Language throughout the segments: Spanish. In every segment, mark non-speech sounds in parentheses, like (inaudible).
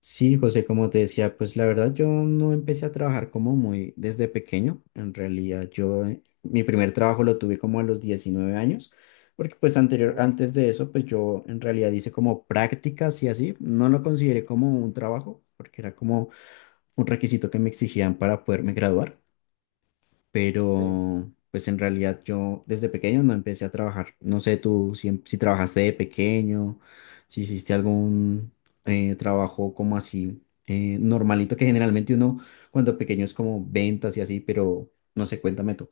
Sí, José, como te decía, pues la verdad yo no empecé a trabajar como muy desde pequeño. En realidad yo mi primer trabajo lo tuve como a los 19 años, porque pues Sí, anterior, antes de eso, pues yo en realidad hice como prácticas y así. No lo consideré como un trabajo, porque era como un requisito que me exigían para poderme graduar, sí. pero pues en realidad yo desde pequeño no empecé a trabajar. No sé tú si, si trabajaste de pequeño, si hiciste algún trabajo como así normalito, que generalmente uno cuando pequeño es como ventas y así, pero no sé, cuéntame tú.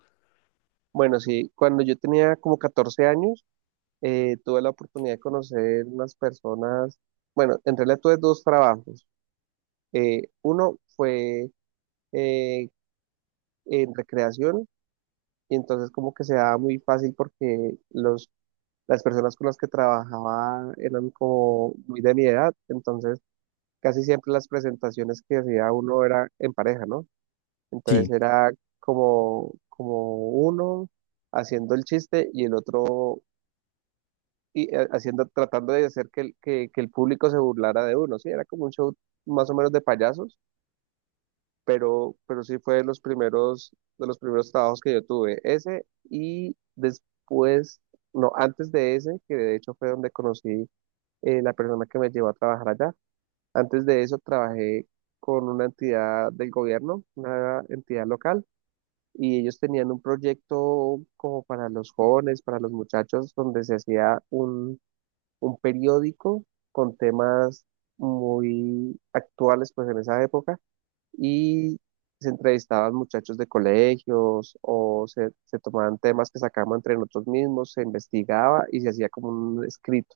Bueno, sí, cuando yo tenía como 14 años, tuve la oportunidad de conocer unas personas, bueno, en realidad tuve dos trabajos. Uno fue eh, en recreación y entonces como que se daba muy fácil porque las personas con las que trabajaba eran como muy de mi edad, entonces casi siempre las presentaciones que hacía uno era en pareja, ¿no? Sí, Entonces era como uno haciendo el chiste y el otro y tratando de hacer que, que el público se burlara de uno, sí, era como un show más o menos de payasos, pero sí fue de los primeros trabajos que yo tuve, ese y después, no, antes de ese, que de hecho fue donde conocí la persona que me llevó a trabajar allá, antes de eso trabajé con una entidad del gobierno, una entidad local, y ellos tenían un proyecto como para los jóvenes, para los muchachos, donde se hacía un periódico con temas muy actuales pues en esa época y se entrevistaban muchachos de colegios se tomaban temas que sacábamos entre nosotros mismos, se investigaba y se hacía como un escrito.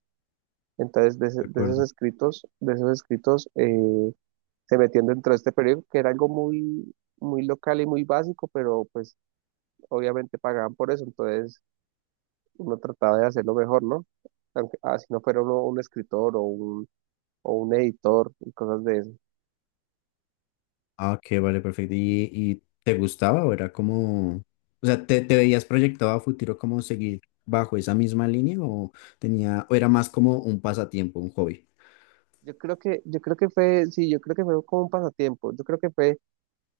Entonces de acuerdo. De esos escritos se metían dentro de este periódico que era algo muy, muy local y muy básico, pero pues obviamente pagaban por eso, entonces uno trataba de hacerlo mejor, ¿no? Aunque, ah, si no fuera uno un escritor o un editor y cosas de eso. Ah, ok, vale, perfecto. Y te gustaba o era como, o sea, te veías proyectado a futuro como seguir bajo esa misma línea o tenía, o era más como un pasatiempo, un hobby? Yo creo que fue, sí, yo creo que fue como un pasatiempo. Yo creo que fue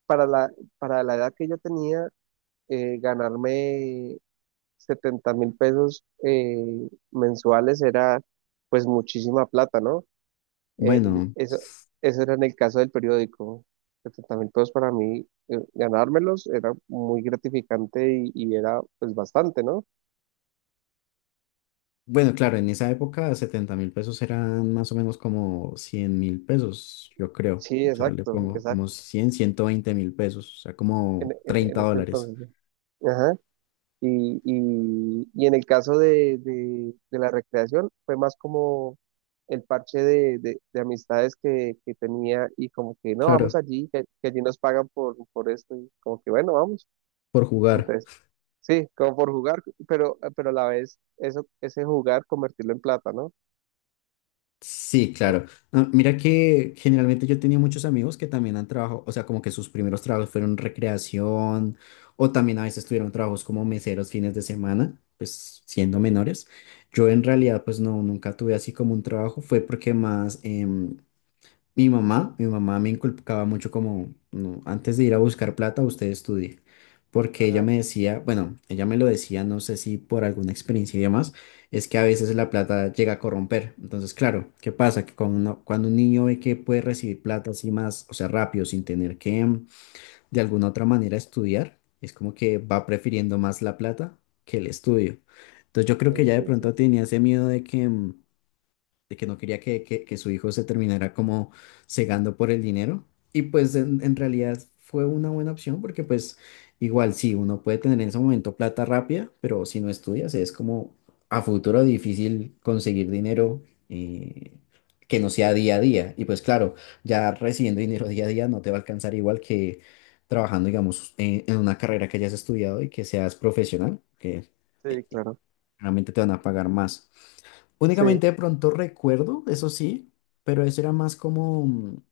para la, para la edad que yo tenía, ganarme 70,000 pesos mensuales era pues muchísima plata, ¿no? Eh, Bueno. eso, eso era en el caso del periódico. 70,000 pesos para mí, ganármelos era muy gratificante y era pues bastante, ¿no? Bueno, claro, en esa época 70.000 pesos eran más o menos como 100.000 pesos, yo creo. Sí, O sea, le exacto, pongo exacto, como cien 120.000 pesos, o sea, en, como en 30 este dólares. entonces. ¿No? Ajá. Y en el caso de la recreación fue más como el parche de amistades que tenía y como que no, Claro, vamos allí, que allí nos pagan por esto y como que bueno, vamos. por jugar. Entonces, sí, como por jugar, pero a la vez eso, ese jugar convertirlo en plata, ¿no? Sí, Eh, claro. Ah, mira que generalmente yo tenía muchos amigos que también han trabajado, o sea, como que sus primeros trabajos fueron recreación o también a veces tuvieron trabajos como meseros fines de semana, pues siendo eh, menores. Yo en realidad pues no, nunca tuve así como un trabajo, fue porque más... mi mamá me inculcaba mucho como, no, antes de ir a buscar plata, usted estudie, porque ella Ajá, me decía, bueno, ella me lo decía, no sé si por alguna experiencia y demás, es que a veces la plata llega a corromper. Entonces, claro, ¿qué pasa? Que cuando, cuando un niño ve que puede recibir plata así más, o sea, rápido, sin tener que de alguna otra manera estudiar, es como que va prefiriendo más la plata que el estudio. Entonces, yo creo que sí, ya de sí, pronto sí. tenía ese miedo de que... de que no quería que, que su hijo se terminara como cegando por el dinero. Y pues en realidad fue una buena opción porque pues igual sí, uno puede tener en ese momento plata rápida, pero si no estudias es como a futuro difícil conseguir dinero eh, que no sea día a día. Y pues claro, ya recibiendo dinero día a día no te va a alcanzar igual que trabajando, digamos, en una carrera que hayas estudiado y que seas profesional, que Sí, eh, claro. realmente te van a pagar más. Sí, Únicamente de pronto recuerdo, eso sí, pero eso era más como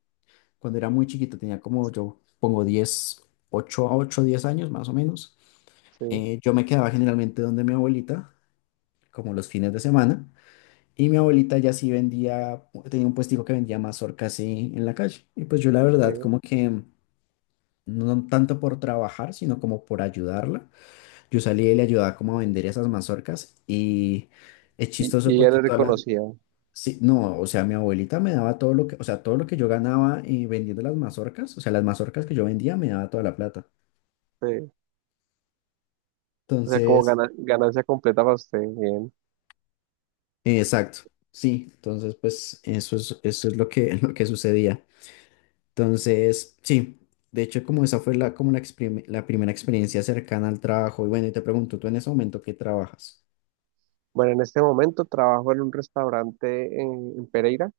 cuando era muy chiquito, tenía como yo pongo 10 8 a 8, 10 años más o menos. sí, Yo me quedaba generalmente donde mi abuelita, como los fines de semana, y mi abuelita ya sí vendía, tenía un puestico que vendía mazorcas en la calle. Y pues yo la verdad sí. como que no tanto por trabajar, sino como por ayudarla. Yo salía y le ayudaba como a vender esas mazorcas y es chistoso Y ella porque le toda la... reconocía. Sí, no, o sea, mi abuelita me daba todo lo que, o sea, todo lo que yo ganaba vendiendo las mazorcas, o sea, las mazorcas que yo vendía me daba toda la plata. Sí. O sea, como Entonces, ganancia completa para usted, bien. Exacto, sí, entonces pues eso es lo que, (laughs) lo que sucedía. Entonces, sí, de hecho como esa fue la, como la, la primera experiencia cercana al trabajo. Y bueno, y te pregunto, ¿tú en ese momento qué trabajas? Bueno, en este momento trabajo en un restaurante en Pereira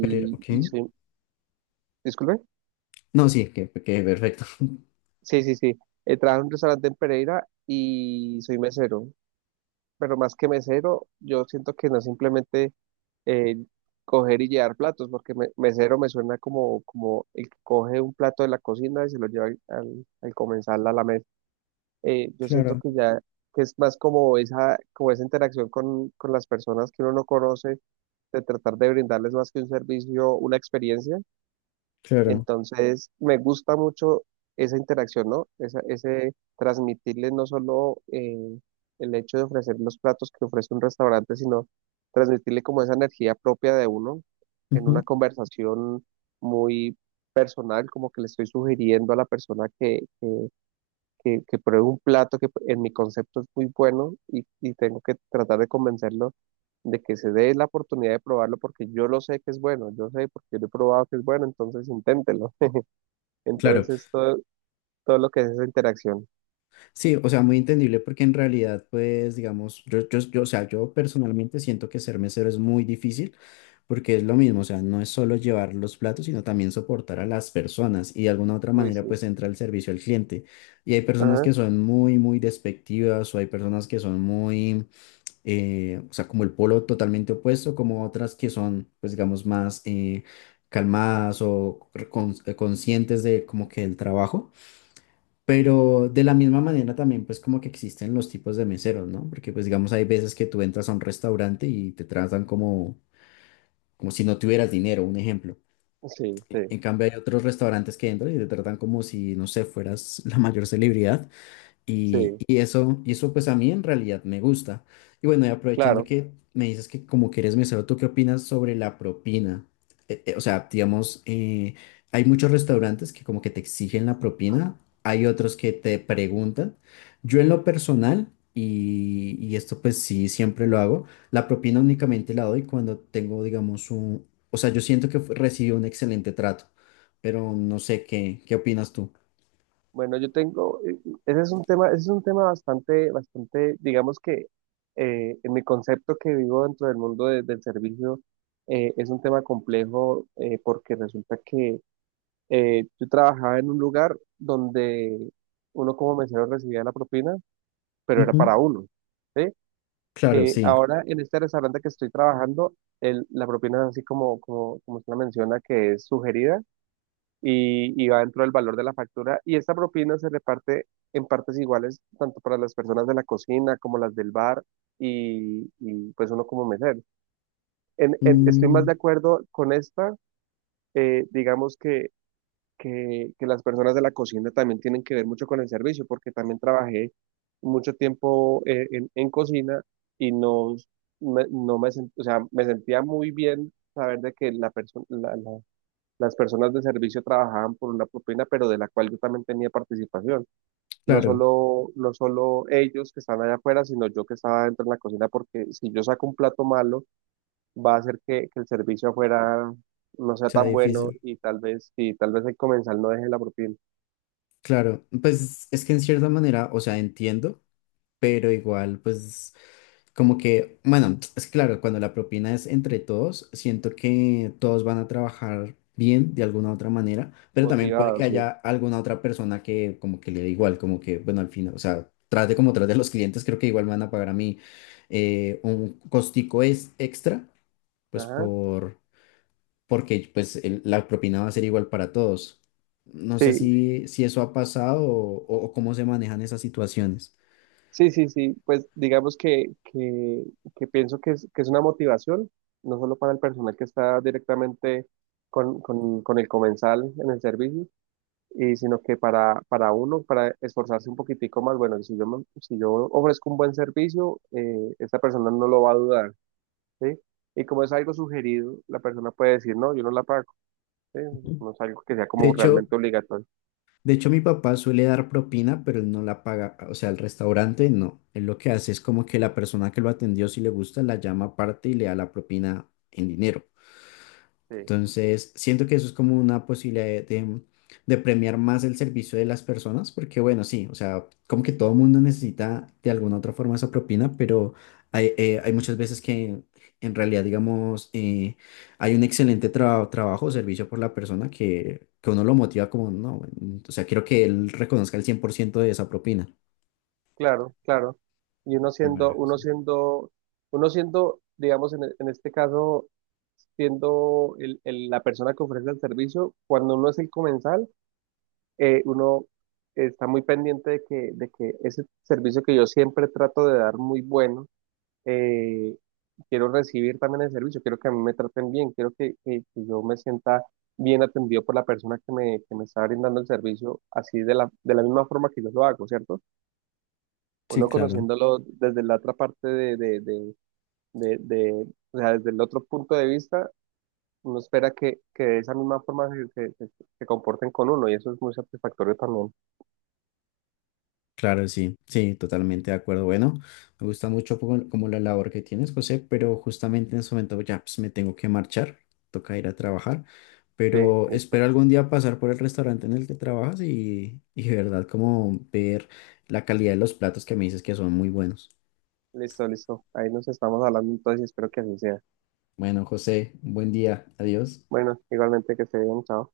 Pero, ok, y soy, disculpe, no, sí, que perfecto. (laughs) sí, sí, sí, trabajo en un restaurante en Pereira y soy mesero, pero más que mesero, yo siento que no es simplemente eh, coger y llevar platos, porque mesero me suena como, como el que coge un plato de la cocina y se lo lleva al comensal a la mesa. Yo siento Claro, que ya, que es más como esa interacción con las personas que uno no conoce de tratar de brindarles más que un servicio, una experiencia. claro. Entonces, me gusta mucho esa interacción, ¿no? Ese transmitirles no solo el hecho de ofrecer los platos que ofrece un restaurante, sino transmitirle como esa energía propia de uno en una Ujú. conversación muy personal, como que le estoy sugiriendo a la persona que que pruebe un plato que en mi concepto es muy bueno y tengo que tratar de convencerlo de que se dé la oportunidad de probarlo porque yo lo sé que es bueno, yo sé porque lo he probado que es bueno, entonces inténtelo. (laughs) Claro. Entonces es todo, todo lo que es esa interacción. Sí, o sea, muy entendible porque en realidad, pues, digamos, yo, o sea, yo personalmente siento que ser mesero es muy difícil porque es lo mismo, o sea, no es solo llevar los platos, sino también soportar a las personas y de alguna u otra Uy, manera, sí. pues, entra el servicio al cliente. Y hay personas Ajá. que son muy, muy despectivas o hay personas que son muy, o sea, como el polo totalmente opuesto, como otras que son, pues, digamos, más calmadas o conscientes de como que el trabajo. Pero de la misma manera también pues como que existen los tipos de meseros, ¿no? Porque pues digamos hay veces que tú entras a un restaurante y te tratan como, como si no tuvieras dinero, un ejemplo. Sí, sí, En cambio hay otros restaurantes que entran y te tratan como si, no sé, fueras la mayor celebridad sí, y eso pues a mí en realidad me gusta. Y bueno, y aprovechando claro. que me dices que como que eres mesero, ¿tú qué opinas sobre la propina? O sea, digamos, hay muchos restaurantes que como que te exigen la propina, hay otros que te preguntan. Yo en lo personal, y esto pues sí, siempre lo hago, la propina únicamente la doy cuando tengo, digamos, un... O sea, yo siento que recibí un excelente trato, pero no sé qué, qué opinas tú. Bueno, yo tengo, ese es un tema bastante, digamos que en mi concepto que vivo dentro del mundo del servicio, es un tema complejo porque resulta que yo trabajaba en un lugar donde uno como mesero recibía la propina, pero era Ujú. para uno, ¿sí? Claro, sí. Ahora en este restaurante que estoy trabajando, la propina es así como, como usted la menciona, que es sugerida y va dentro del valor de la factura. Y esta propina se reparte en partes iguales, tanto para las personas de la cocina como las del bar y pues uno como mesero. Estoy más de acuerdo con esta, digamos que las personas de la cocina también tienen que ver mucho con el servicio, porque también trabajé mucho tiempo en cocina y no me, o sea, me sentía muy bien saber de que la perso- la- la- las personas de servicio trabajaban por una propina, pero de la cual yo también tenía participación. Claro, No solo ellos que están allá afuera, sino yo que estaba dentro de la cocina, porque si yo saco un plato malo, va a hacer que el servicio afuera no sea sea tan bueno difícil. Y tal vez el comensal no deje la propina. Claro, pues es que en cierta manera, o sea, entiendo, pero igual, pues como que, bueno, es que claro, cuando la propina es entre todos, siento que todos van a trabajar bien de alguna u otra manera, pero también puede Motivado, que haya sí. alguna otra persona que como que le dé igual, como que, bueno, al final, o sea, trate como trate a los clientes, creo que igual me van a pagar a mí un costico es extra, pues Ajá. por... porque pues la propina va a ser igual para todos. No sé Sí, si, si eso ha pasado o cómo se manejan esas situaciones. sí, sí, sí. Pues que pienso que es una motivación, no solo para el personal que está directamente con el comensal en el servicio, y sino que para uno, para esforzarse un poquitico más. Bueno, si yo ofrezco un buen servicio, esta persona no lo va a dudar, ¿sí? Y como es algo sugerido, la persona puede decir, no, yo no la pago, ¿sí? Ujú. No es algo que sea De como hecho, realmente obligatorio. de hecho, mi papá suele dar propina, pero él no la paga, o sea, el restaurante no. Él lo que hace es como que la persona que lo atendió, si le gusta, la llama aparte y le da la propina en dinero. Sí. Entonces, siento que eso es como una posibilidad de, de premiar más el servicio de las personas, porque bueno, sí, o sea, como que todo mundo necesita de alguna otra forma esa propina, pero hay, hay muchas veces que en realidad, digamos, hay un excelente trabajo o servicio por la persona que uno lo motiva como, no, bueno, o sea, quiero que él reconozca el 100% de esa propina. Claro, claro. Y uno Qué siendo, mala uno cosa. siendo, uno siendo, digamos, en este caso, siendo la persona que ofrece el servicio, cuando uno es el comensal, uno está muy pendiente de que ese servicio que yo siempre trato de dar muy bueno, eh, quiero recibir también el servicio, quiero que a mí me traten bien, quiero que yo me sienta bien atendido por la persona que me está brindando el servicio, así de de la misma forma que yo lo hago, ¿cierto? Sí, Uno claro. conociéndolo desde la otra parte de- de- o sea, desde el otro punto de vista, uno espera que de esa misma forma se comporten con uno y eso es muy satisfactorio también. Claro, sí, sí, totalmente de acuerdo. Bueno, me gusta mucho como, como la labor que tienes, José, pero justamente en este momento ya pues, me tengo que marchar, toca ir a trabajar, Sí, pero espero listo, algún día pasar por el restaurante en el que trabajas y de verdad como ver la calidad de los platos que me dices que son muy buenos. Listo. Ahí nos estamos hablando entonces y espero que así sea. Bueno, José, buen día, adiós. Bueno, igualmente que se bien, chao.